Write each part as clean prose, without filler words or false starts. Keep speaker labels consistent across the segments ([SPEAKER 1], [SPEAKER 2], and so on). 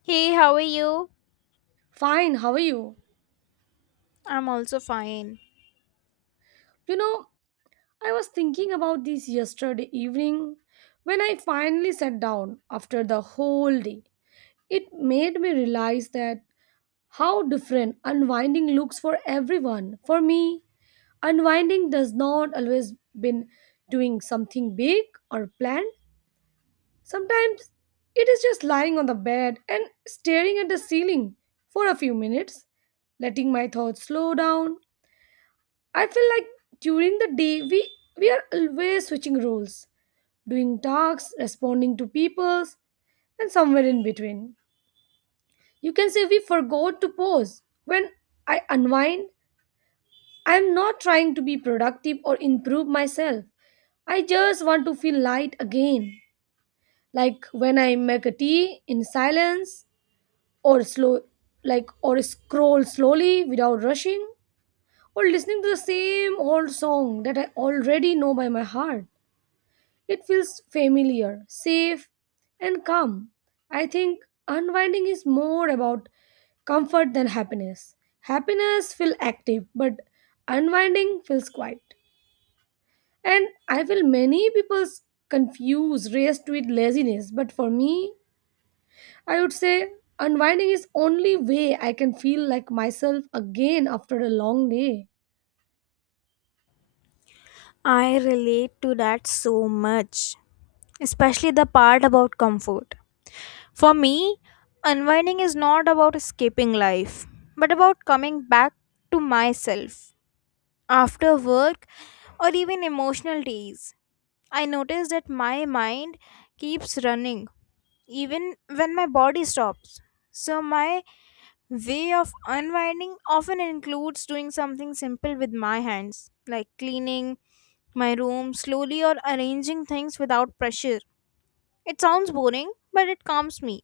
[SPEAKER 1] Hey, how are you?
[SPEAKER 2] Fine, how are you?
[SPEAKER 1] I'm also fine.
[SPEAKER 2] You know, I was thinking about this yesterday evening when I finally sat down after the whole day. It made me realize that how different unwinding looks for everyone. For me, unwinding does not always been doing something big or planned. Sometimes it is just lying on the bed and staring at the ceiling for a few minutes, letting my thoughts slow down. I feel like during the day we are always switching roles, doing tasks, responding to people's, and somewhere in between. You can say we forgot to pause. When I unwind, I am not trying to be productive or improve myself. I just want to feel light again. Like when I make a tea in silence or slow like or scroll slowly without rushing or listening to the same old song that I already know by my heart. It feels familiar, safe, and calm. I think unwinding is more about comfort than happiness. Happiness feels active, but unwinding feels quiet. And I feel many people confuse rest with laziness, but for me, I would say unwinding is only way I can feel like myself again after a long day.
[SPEAKER 1] I relate to that so much, especially the part about comfort. For me, unwinding is not about escaping life, but about coming back to myself. After work or even emotional days, I notice that my mind keeps running even when my body stops. So, my way of unwinding often includes doing something simple with my hands, like cleaning my room slowly or arranging things without pressure. It sounds boring, but it calms me.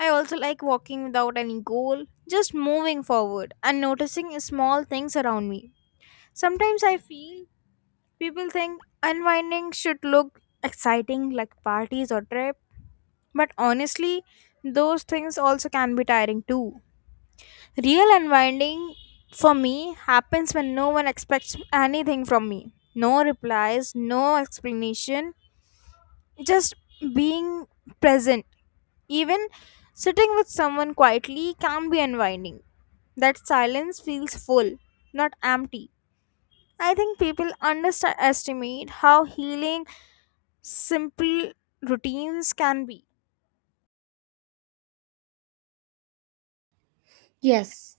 [SPEAKER 1] I also like walking without any goal, just moving forward and noticing small things around me. Sometimes I feel people think unwinding should look exciting like parties or trip, but honestly, those things also can be tiring too. Real unwinding for me happens when no one expects anything from me. No replies, no explanation, just being present. Even sitting with someone quietly can be unwinding. That silence feels full, not empty. I think people underestimate how healing simple routines can be.
[SPEAKER 2] Yes,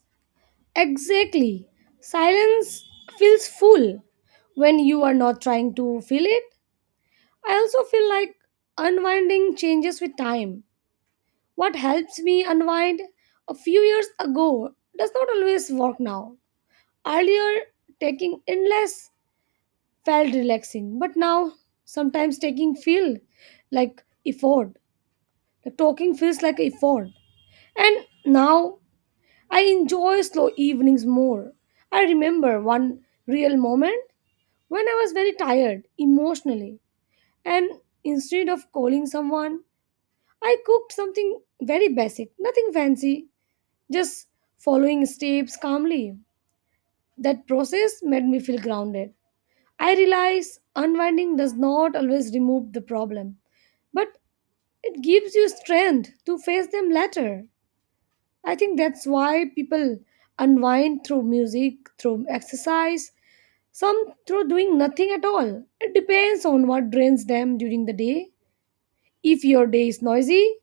[SPEAKER 2] exactly. Silence feels full when you are not trying to fill it. I also feel like unwinding changes with time. What helps me unwind a few years ago does not always work now. Earlier, taking endless felt relaxing, but now sometimes taking feel like effort. Talking feels like effort. And now I enjoy slow evenings more. I remember one real moment when I was very tired emotionally, and instead of calling someone, I cooked something very basic, nothing fancy, just following steps calmly. That process made me feel grounded. I realize unwinding does not always remove the problem, but it gives you strength to face them later. I think that's why people unwind through music, through exercise, some through doing nothing at all. It depends on what drains them during the day. If your day is noisy,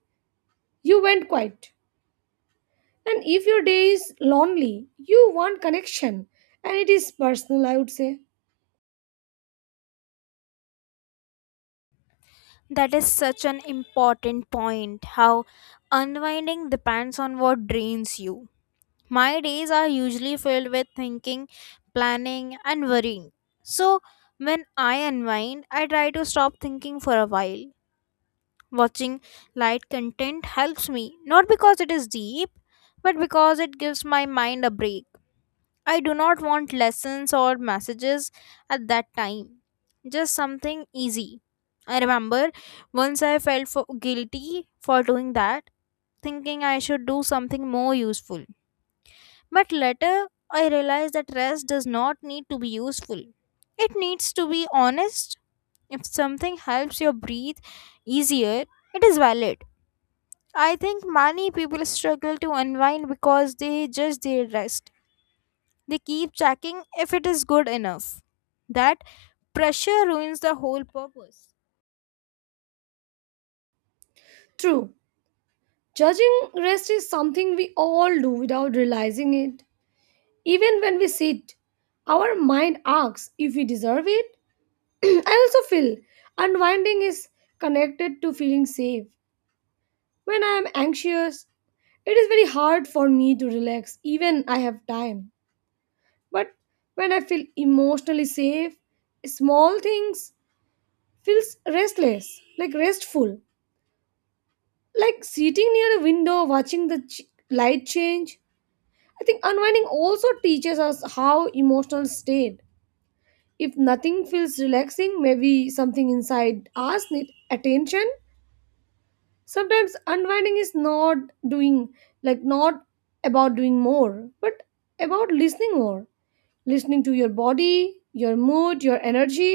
[SPEAKER 2] you went quiet. And if your day is lonely, you want connection. And it is personal, I would say.
[SPEAKER 1] That is such an important point. How unwinding depends on what drains you. My days are usually filled with thinking, planning, and worrying. So, when I unwind, I try to stop thinking for a while. Watching light content helps me, not because it is deep, but because it gives my mind a break. I do not want lessons or messages at that time, just something easy. I remember once I felt for guilty for doing that, thinking I should do something more useful. But later, I realized that rest does not need to be useful. It needs to be honest. If something helps you breathe easier, it is valid. I think many people struggle to unwind because they judge their rest. They keep checking if it is good enough. That pressure ruins the whole purpose.
[SPEAKER 2] True. Judging rest is something we all do without realizing it. Even when we sit, our mind asks if we deserve it. I also feel unwinding is connected to feeling safe. When I am anxious, it is very hard for me to relax, even I have time. But when I feel emotionally safe, small things feels restless, like restful, like sitting near a window watching the light change. I think unwinding also teaches us how emotional state. If nothing feels relaxing, maybe something inside us need attention. Sometimes unwinding is not doing, like not about doing more but about listening more, listening to your body, your mood, your energy.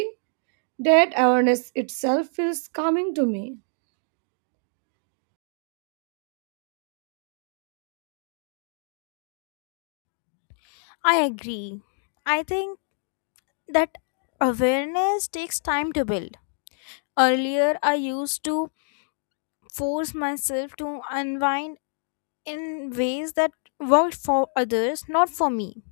[SPEAKER 2] That awareness itself feels calming to me.
[SPEAKER 1] I agree. I think that awareness takes time to build. Earlier, I used to force myself to unwind in ways that worked for others, not for me.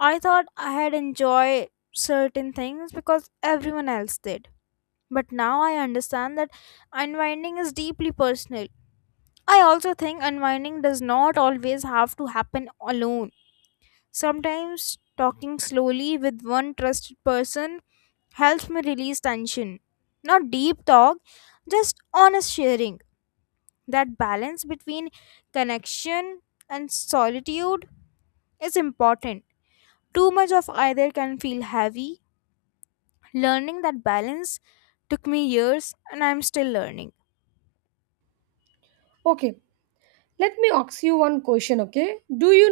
[SPEAKER 1] I thought I had enjoyed certain things because everyone else did. But now I understand that unwinding is deeply personal. I also think unwinding does not always have to happen alone. Sometimes talking slowly with one trusted person helps me release tension. Not deep talk, just honest sharing. That balance between connection and solitude is important. Too much of either can feel heavy. Learning that balance took me years and I'm still learning.
[SPEAKER 2] Okay, let me ask you one question. Okay, do you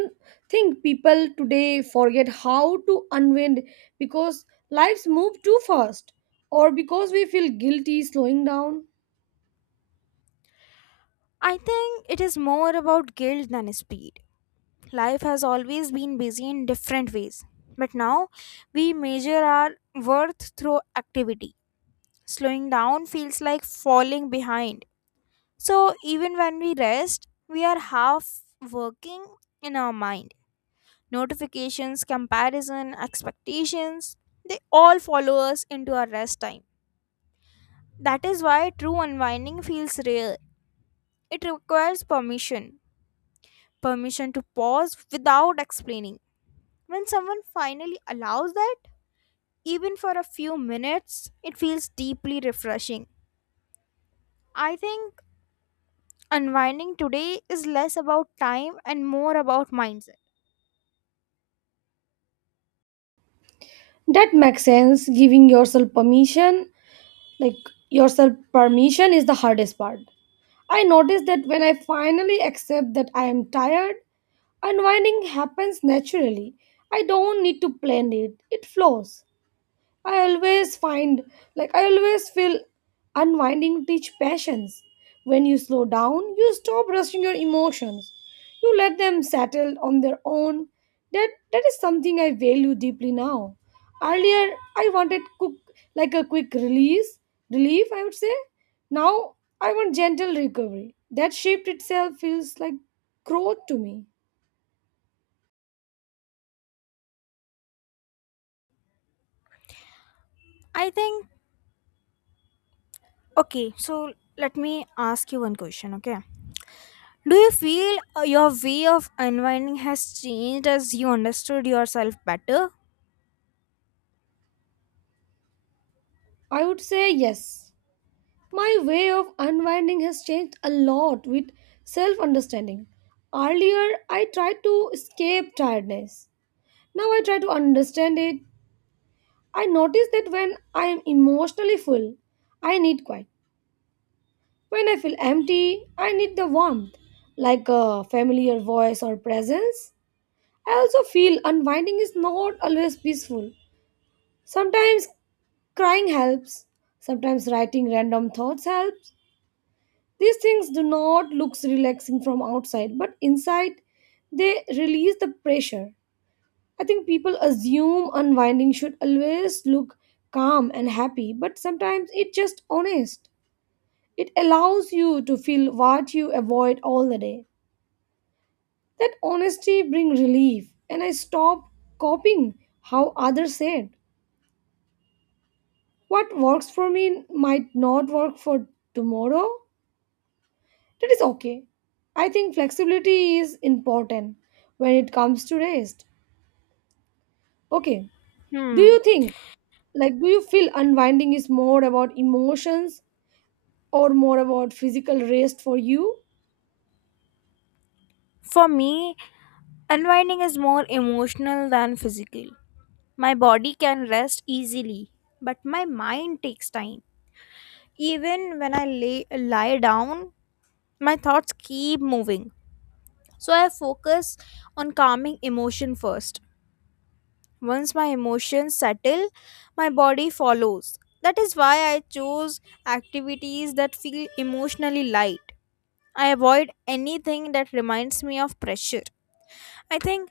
[SPEAKER 2] think people today forget how to unwind because lives move too fast, or because we feel guilty slowing down?
[SPEAKER 1] I think it is more about guilt than speed. Life has always been busy in different ways, but now we measure our worth through activity. Slowing down feels like falling behind. So even when we rest, we are half working in our mind. Notifications, comparison, expectations, they all follow us into our rest time. That is why true unwinding feels rare. It requires permission. Permission to pause without explaining. When someone finally allows that, even for a few minutes, it feels deeply refreshing. I think unwinding today is less about time and more about mindset.
[SPEAKER 2] That makes sense. Giving yourself permission, like your self permission is the hardest part. I notice that when I finally accept that I am tired, unwinding happens naturally. I don't need to plan it, it flows. I always find, I always feel unwinding teach patience. When you slow down, you stop rushing your emotions. You let them settle on their own. That is something I value deeply now. Earlier, I wanted cook like a quick release, relief, I would say. Now, I want gentle recovery. That shift itself feels like growth to me.
[SPEAKER 1] I think, okay, so let me ask you one question, okay? Do you feel your way of unwinding has changed as you understood yourself better?
[SPEAKER 2] I would say yes. My way of unwinding has changed a lot with self understanding. Earlier, I tried to escape tiredness. Now I try to understand it. I notice that when I am emotionally full, I need quiet. When I feel empty, I need the warmth, like a familiar voice or presence. I also feel unwinding is not always peaceful. Sometimes crying helps, sometimes writing random thoughts helps. These things do not look relaxing from outside, but inside they release the pressure. I think people assume unwinding should always look calm and happy, but sometimes it's just honest. It allows you to feel what you avoid all the day. That honesty brings relief, and I stop copying how others said. What works for me might not work for tomorrow. That is okay. I think flexibility is important when it comes to rest. Okay. Do
[SPEAKER 1] Hmm.
[SPEAKER 2] you think, do you feel unwinding is more about emotions or more about physical rest for you?
[SPEAKER 1] For me, unwinding is more emotional than physical. My body can rest easily, but my mind takes time. Even when lie down, my thoughts keep moving. So I focus on calming emotion first. Once my emotions settle, my body follows. That is why I choose activities that feel emotionally light. I avoid anything that reminds me of pressure. I think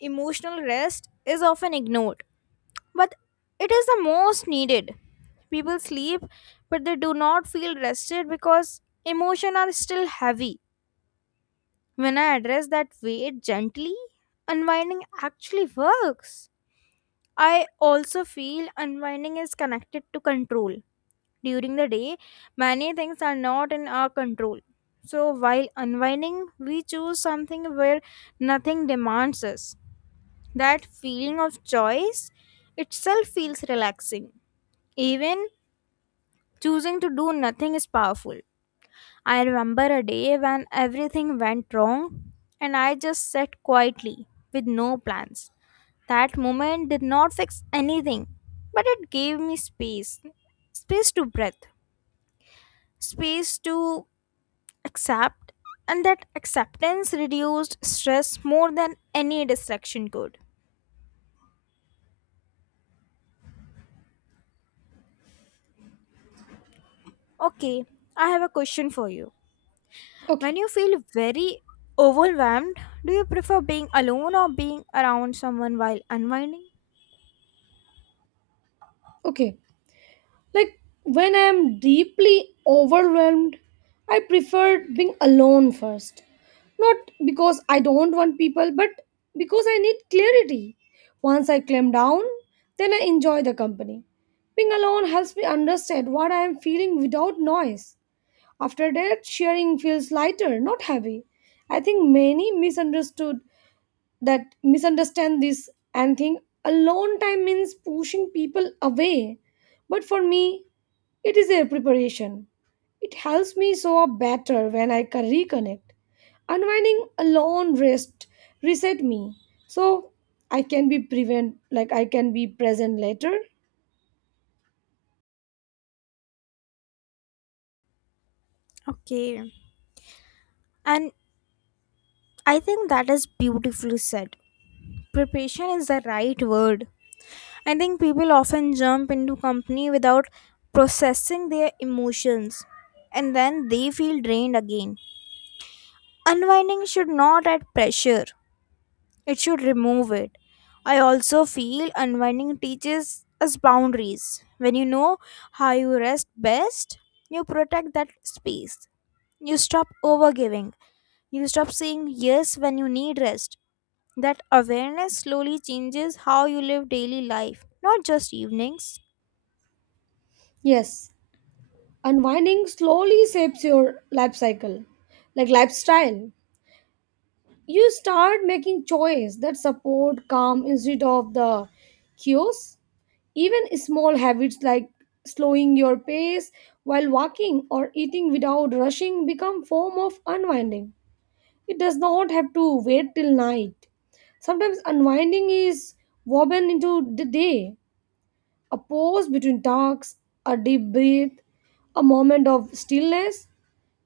[SPEAKER 1] emotional rest is often ignored, but it is the most needed. People sleep, but they do not feel rested because emotions are still heavy. When I address that weight gently, unwinding actually works. I also feel unwinding is connected to control. During the day, many things are not in our control. So, while unwinding, we choose something where nothing demands us. That feeling of choice itself feels relaxing. Even choosing to do nothing is powerful. I remember a day when everything went wrong and I just sat quietly with no plans. That moment did not fix anything, but it gave me space to breathe, space to accept, and that acceptance reduced stress more than any distraction could. Okay, I have a question for you.
[SPEAKER 2] Okay.
[SPEAKER 1] When you feel very overwhelmed, do you prefer being alone or being around someone while unwinding?
[SPEAKER 2] Okay, like when I am deeply overwhelmed, I prefer being alone first. Not because I don't want people, but because I need clarity. Once I clam down, then I enjoy the company. Being alone helps me understand what I am feeling without noise. After that, sharing feels lighter, not heavy. I think many misunderstood that misunderstand this and think alone time means pushing people away. But for me, it is a preparation. It helps me show up better when I can reconnect. Unwinding alone rest reset me so I can be present later.
[SPEAKER 1] Okay, and I think that is beautifully said. Preparation is the right word. I think people often jump into company without processing their emotions and then they feel drained again. Unwinding should not add pressure, it should remove it. I also feel unwinding teaches us boundaries. When you know how you rest best, you protect that space. You stop overgiving. You stop saying yes when you need rest. That awareness slowly changes how you live daily life, not just evenings.
[SPEAKER 2] Yes, unwinding slowly shapes your life cycle, like lifestyle. You start making choice that support calm instead of the chaos. Even small habits like slowing your pace while walking or eating without rushing become form of unwinding. It does not have to wait till night. Sometimes unwinding is woven into the day, a pause between tasks, a deep breath, a moment of stillness.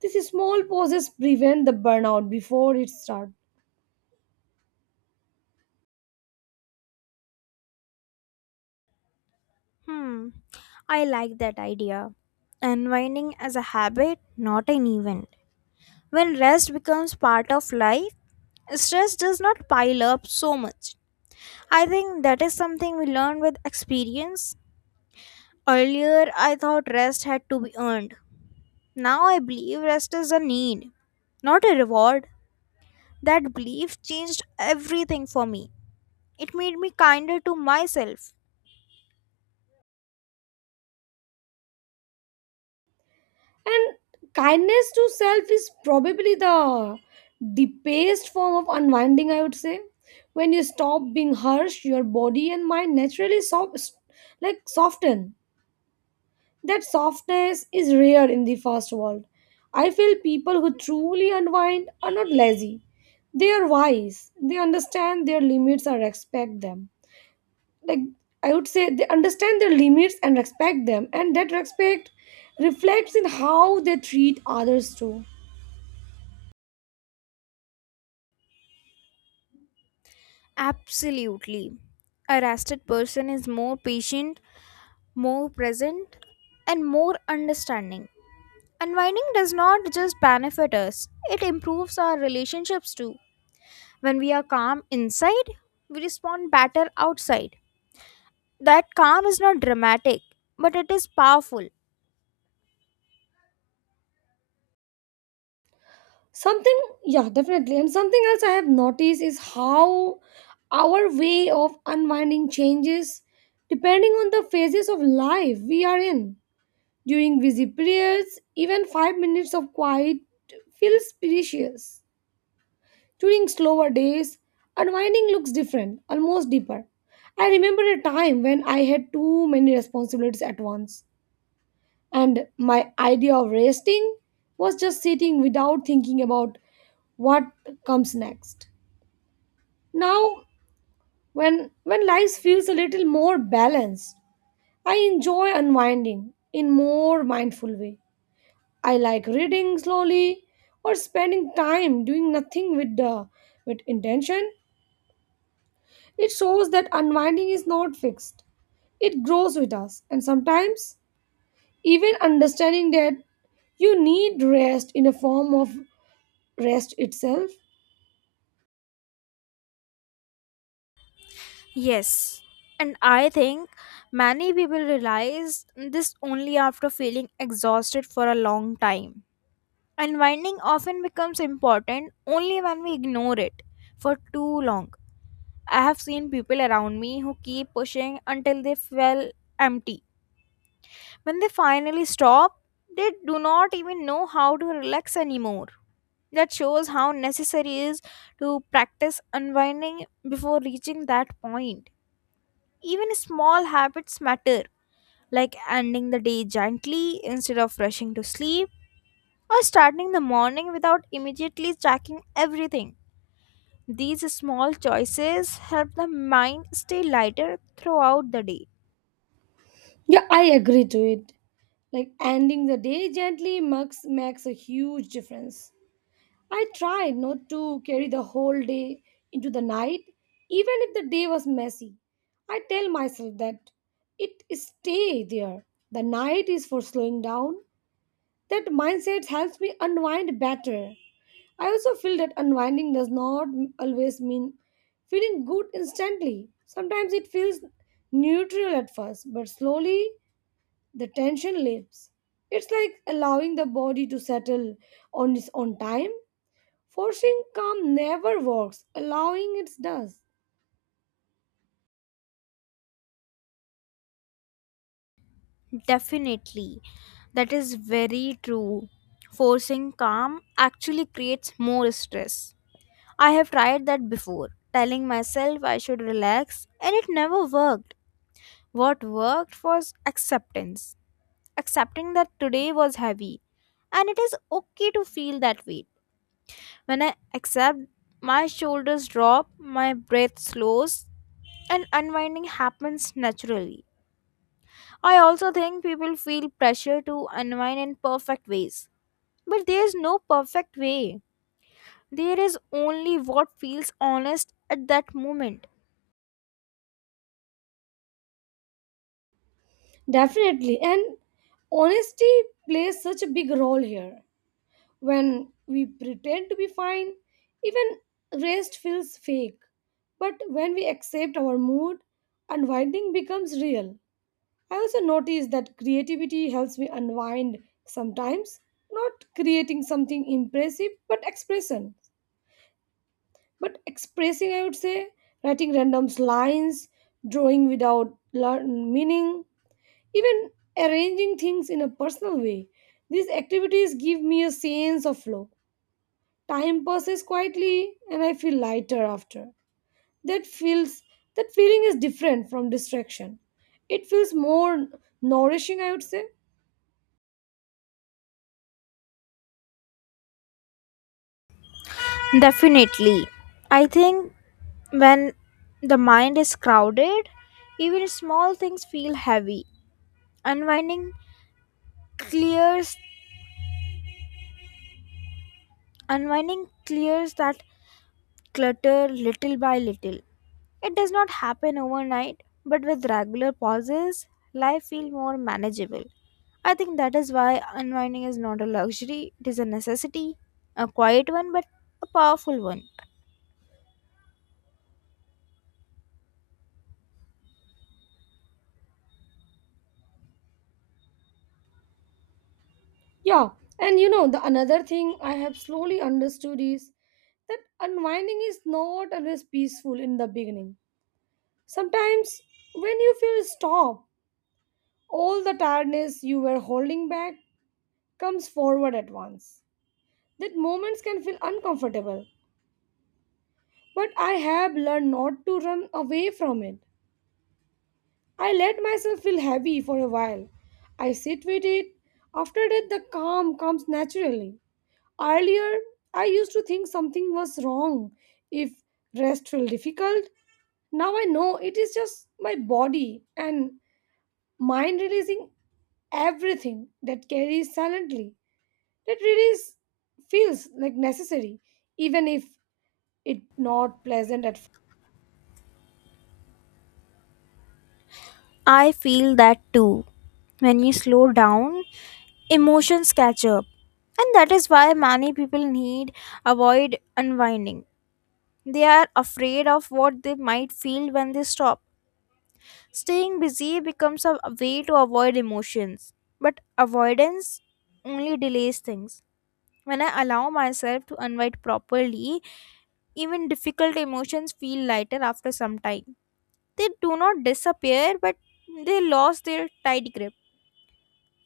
[SPEAKER 2] These small pauses prevent the burnout before it starts.
[SPEAKER 1] Hmm, I like that idea. Unwinding as a habit, not an event. When rest becomes part of life, stress does not pile up so much. I think that is something we learn with experience. Earlier, I thought rest had to be earned. Now I believe rest is a need, not a reward. That belief changed everything for me. It made me kinder to myself.
[SPEAKER 2] And kindness to self is probably the deepest form of unwinding, I would say. When you stop being harsh, your body and mind naturally soft, like soften. That softness is rare in the first world. I feel people who truly unwind are not lazy. They are wise. They understand their limits and respect them, like I would say they understand their limits and respect them, and that respect reflects in how they treat others too.
[SPEAKER 1] Absolutely. A rested person is more patient, more present, and more understanding. Unwinding does not just benefit us, it improves our relationships too. When we are calm inside, we respond better outside. That calm is not dramatic, but it is powerful.
[SPEAKER 2] Something, yeah, definitely. And something else I have noticed is how our way of unwinding changes depending on the phases of life we are in. During busy periods, even 5 minutes of quiet feels precious. During slower days, unwinding looks different, almost deeper. I remember a time when I had too many responsibilities at once, and my idea of resting was just sitting without thinking about what comes next. Now, when life feels a little more balanced, I enjoy unwinding in more mindful way. I like reading slowly or spending time doing nothing with intention. It shows that unwinding is not fixed, it grows with us, and sometimes even understanding that you need rest in a form of rest itself.
[SPEAKER 1] Yes, and I think many people realize this only after feeling exhausted for a long time. Unwinding often becomes important only when we ignore it for too long. I have seen people around me who keep pushing until they feel empty. When they finally stop, they do not even know how to relax anymore. That shows how necessary it is to practice unwinding before reaching that point. Even small habits matter, like ending the day gently instead of rushing to sleep, or starting the morning without immediately checking everything. These small choices help the mind stay lighter throughout the day.
[SPEAKER 2] Yeah, I agree to it. Like ending the day gently makes a huge difference. I try not to carry the whole day into the night, even if the day was messy. I tell myself that it stay there. The night is for slowing down. That mindset helps me unwind better. I also feel that unwinding does not always mean feeling good instantly. Sometimes it feels neutral at first, but slowly the tension lifts. It's like allowing the body to settle on its own time. Forcing calm never works, allowing it does.
[SPEAKER 1] Definitely. That is very true. Forcing calm actually creates more stress. I have tried that before, telling myself I should relax, and it never worked. What worked was acceptance. Accepting that today was heavy, and it is okay to feel that weight. When I accept, my shoulders drop, my breath slows, and unwinding happens naturally. I also think people feel pressure to unwind in perfect ways. But there is no perfect way. There is only what feels honest at that moment.
[SPEAKER 2] Definitely, and honesty plays such a big role here. When we pretend to be fine, even rest feels fake. But when we accept our mood, unwinding becomes real. I also notice that creativity helps me unwind sometimes, not creating something impressive, but expression. But expressing, I would say, writing random lines, drawing without learn meaning, even arranging things in a personal way. These activities give me a sense of flow. Time passes quietly and I feel lighter after. That feels that feeling is different from distraction. It feels more nourishing, I would say.
[SPEAKER 1] Definitely. I think when the mind is crowded, even small things feel heavy. Unwinding clears Unwinding clears that clutter little by little. It does not happen overnight, but with regular pauses, life feels more manageable. I think that is why unwinding is not a luxury, it is a necessity, a quiet one, but a powerful one.
[SPEAKER 2] Yeah, and you know the another thing I have slowly understood is that unwinding is not always peaceful in the beginning. Sometimes when you feel stop, all the tiredness you were holding back comes forward at once. That moments can feel uncomfortable, but I have learned not to run away from it. I let myself feel heavy for a while. I sit with it. After that, the calm comes naturally. Earlier, I used to think something was wrong if rest felt difficult. Now I know it is just my body and mind releasing everything that carries silently. That release feels like necessary, even if it not pleasant at first.
[SPEAKER 1] I feel that too. When you slow down, emotions catch up. And that is why many people need avoid unwinding. They are afraid of what they might feel when they stop. Staying busy becomes a way to avoid emotions, but avoidance only delays things. When I allow myself to unwind properly, even difficult emotions feel lighter after some time. They do not disappear, but they lost their tight grip.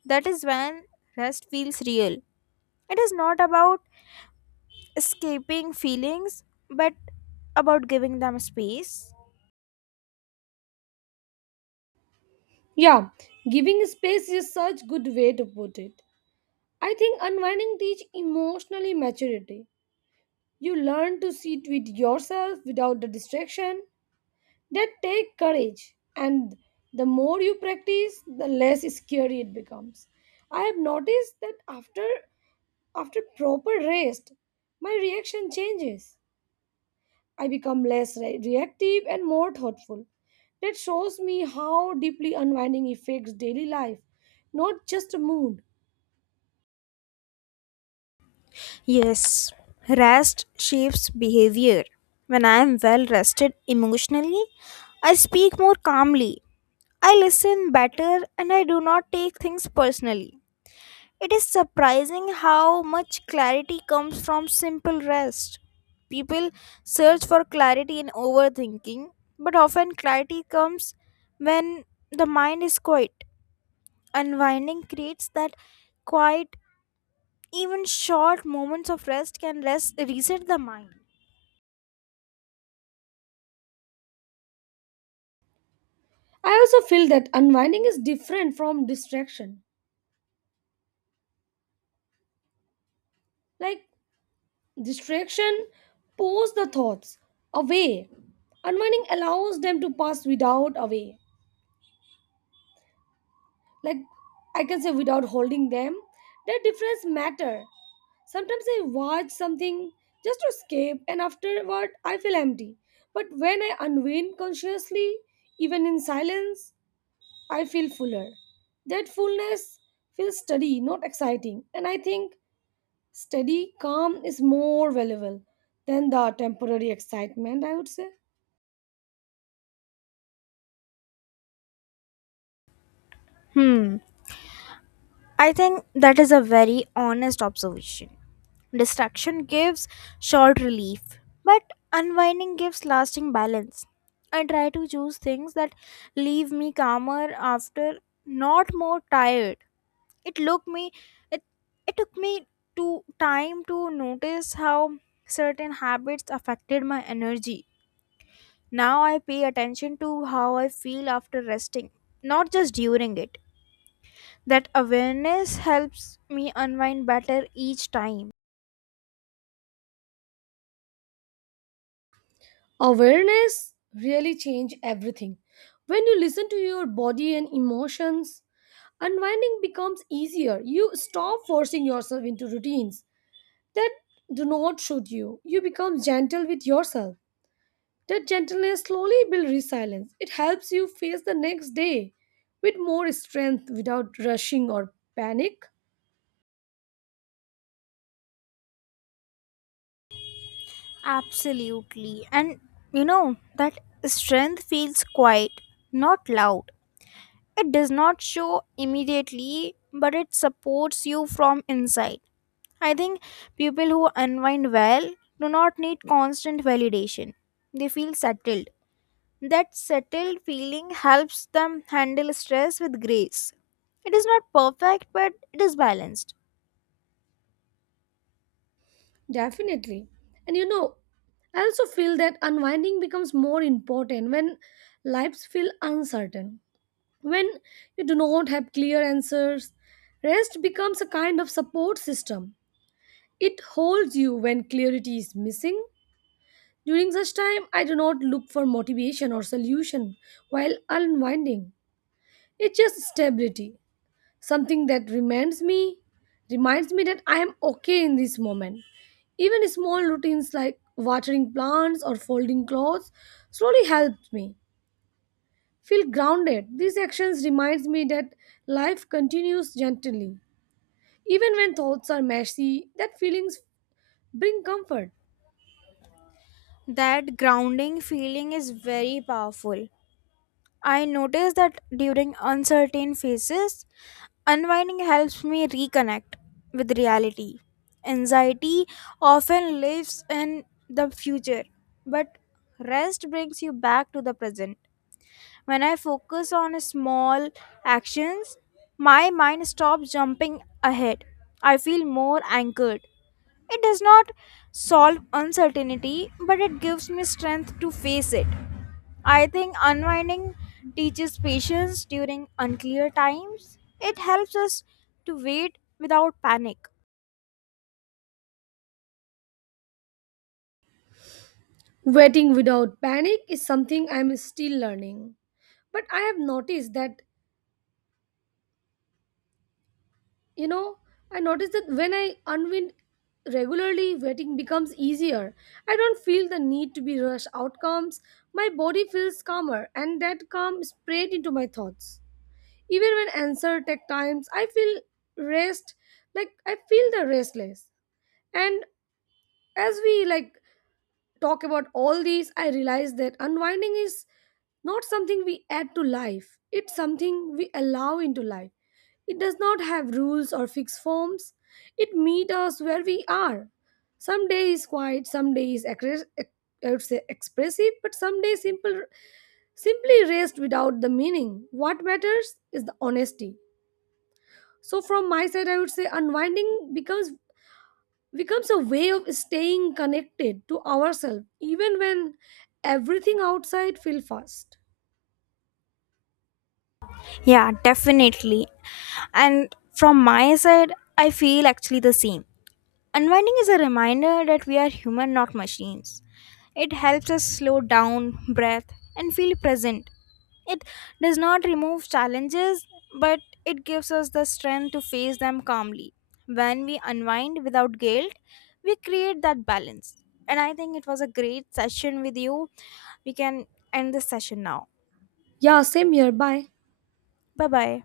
[SPEAKER 1] That is when rest feels real. It is not about escaping feelings, but about giving them space.
[SPEAKER 2] Yeah, giving space is such good way to put it. I think unwinding teach emotionally maturity. You learn to sit with yourself without the distraction that take courage. And the more you practice, the less scary it becomes. I have noticed that after proper rest, my reaction changes. I become less reactive and more thoughtful. That shows me how deeply unwinding affects daily life, not just a mood.
[SPEAKER 1] Yes, rest shapes behavior. When I am well rested emotionally, I speak more calmly, I listen better, and I do not take things personally. It is surprising how much clarity comes from simple rest. People search for clarity in overthinking, but often clarity comes when the mind is quiet. Unwinding creates that quiet even short moments of reset the mind.
[SPEAKER 2] I also feel that unwinding is different from distraction. Like distraction pulls the thoughts away. Unwinding allows them to pass without away. Like I can say without holding them. The difference matter. Sometimes I watch something just to escape and afterward I feel empty. But when I unwind consciously, even in silence, I feel fuller. That fullness feels steady, not exciting. And I think steady calm is more valuable than the temporary excitement, I would say.
[SPEAKER 1] Hmm. I think that is a very honest observation. Distraction gives short relief, but unwinding gives lasting balance. I try to choose things that leave me calmer after, not more tired. It look me it it took me to time to notice how certain habits affected my energy. Now I pay attention to how I feel after resting, not just during it. That awareness helps me unwind better each time.
[SPEAKER 2] Awareness really change everything. When you listen to your body and emotions, unwinding becomes easier. You stop forcing yourself into routines that do not suit you. You become gentle with yourself. That gentleness slowly builds resilience, it helps you face the next day with more strength without rushing or panic.
[SPEAKER 1] Absolutely. And you know, that strength feels quiet, not loud. It does not show immediately, but it supports you from inside. I think people who unwind well do not need constant validation. They feel settled. That settled feeling helps them handle stress with grace. It is not perfect, but it is balanced.
[SPEAKER 2] Definitely. And you know, I also feel that unwinding becomes more important when lives feel uncertain. When you do not have clear answers, rest becomes a kind of support system. It holds you when clarity is missing. During such time, I do not look for motivation or solution while unwinding. It's just stability, something that reminds me that I am okay in this moment. Even small routines like watering plants or folding clothes slowly helps me feel grounded. These actions reminds me that life continues gently. Even when thoughts are messy, that feelings bring comfort.
[SPEAKER 1] That grounding feeling is very powerful. I notice that during uncertain phases, unwinding helps me reconnect with reality. Anxiety often lives in the future, but rest brings you back to the present. When I focus on small actions, my mind stops jumping ahead. I feel more anchored. It does not solve uncertainty, but it gives me strength to face it. I think unwinding teaches patience during unclear times. It helps us to wait without panic.
[SPEAKER 2] Waiting without panic is something I am still learning. But I have noticed that You know, I noticed that when I unwind regularly, waiting becomes easier. I don't feel the need to be rushed outcomes. My body feels calmer, and that calm spread into my thoughts. Even when answer take times, I feel rest, like I feel the restless. And as we like talk about all these, I realize that unwinding is not something we add to life, it's something we allow into life. It does not have rules or fixed forms. It meets us where we are. Some days quiet, some days I would say expressive, but some days simple, simply rest without the meaning. What matters is the honesty. So from my side, I would say unwinding becomes a way of staying connected to ourselves even when everything outside feels fast.
[SPEAKER 1] Yeah, definitely. And from my side, I feel actually the same. Unwinding is a reminder that we are human, not machines. It helps us slow down, breath, and feel present. It does not remove challenges, but it gives us the strength to face them calmly. When we unwind without guilt, we create that balance. And I think it was a great session with you. We can end this session now.
[SPEAKER 2] Yeah, same here. Bye.
[SPEAKER 1] Bye bye.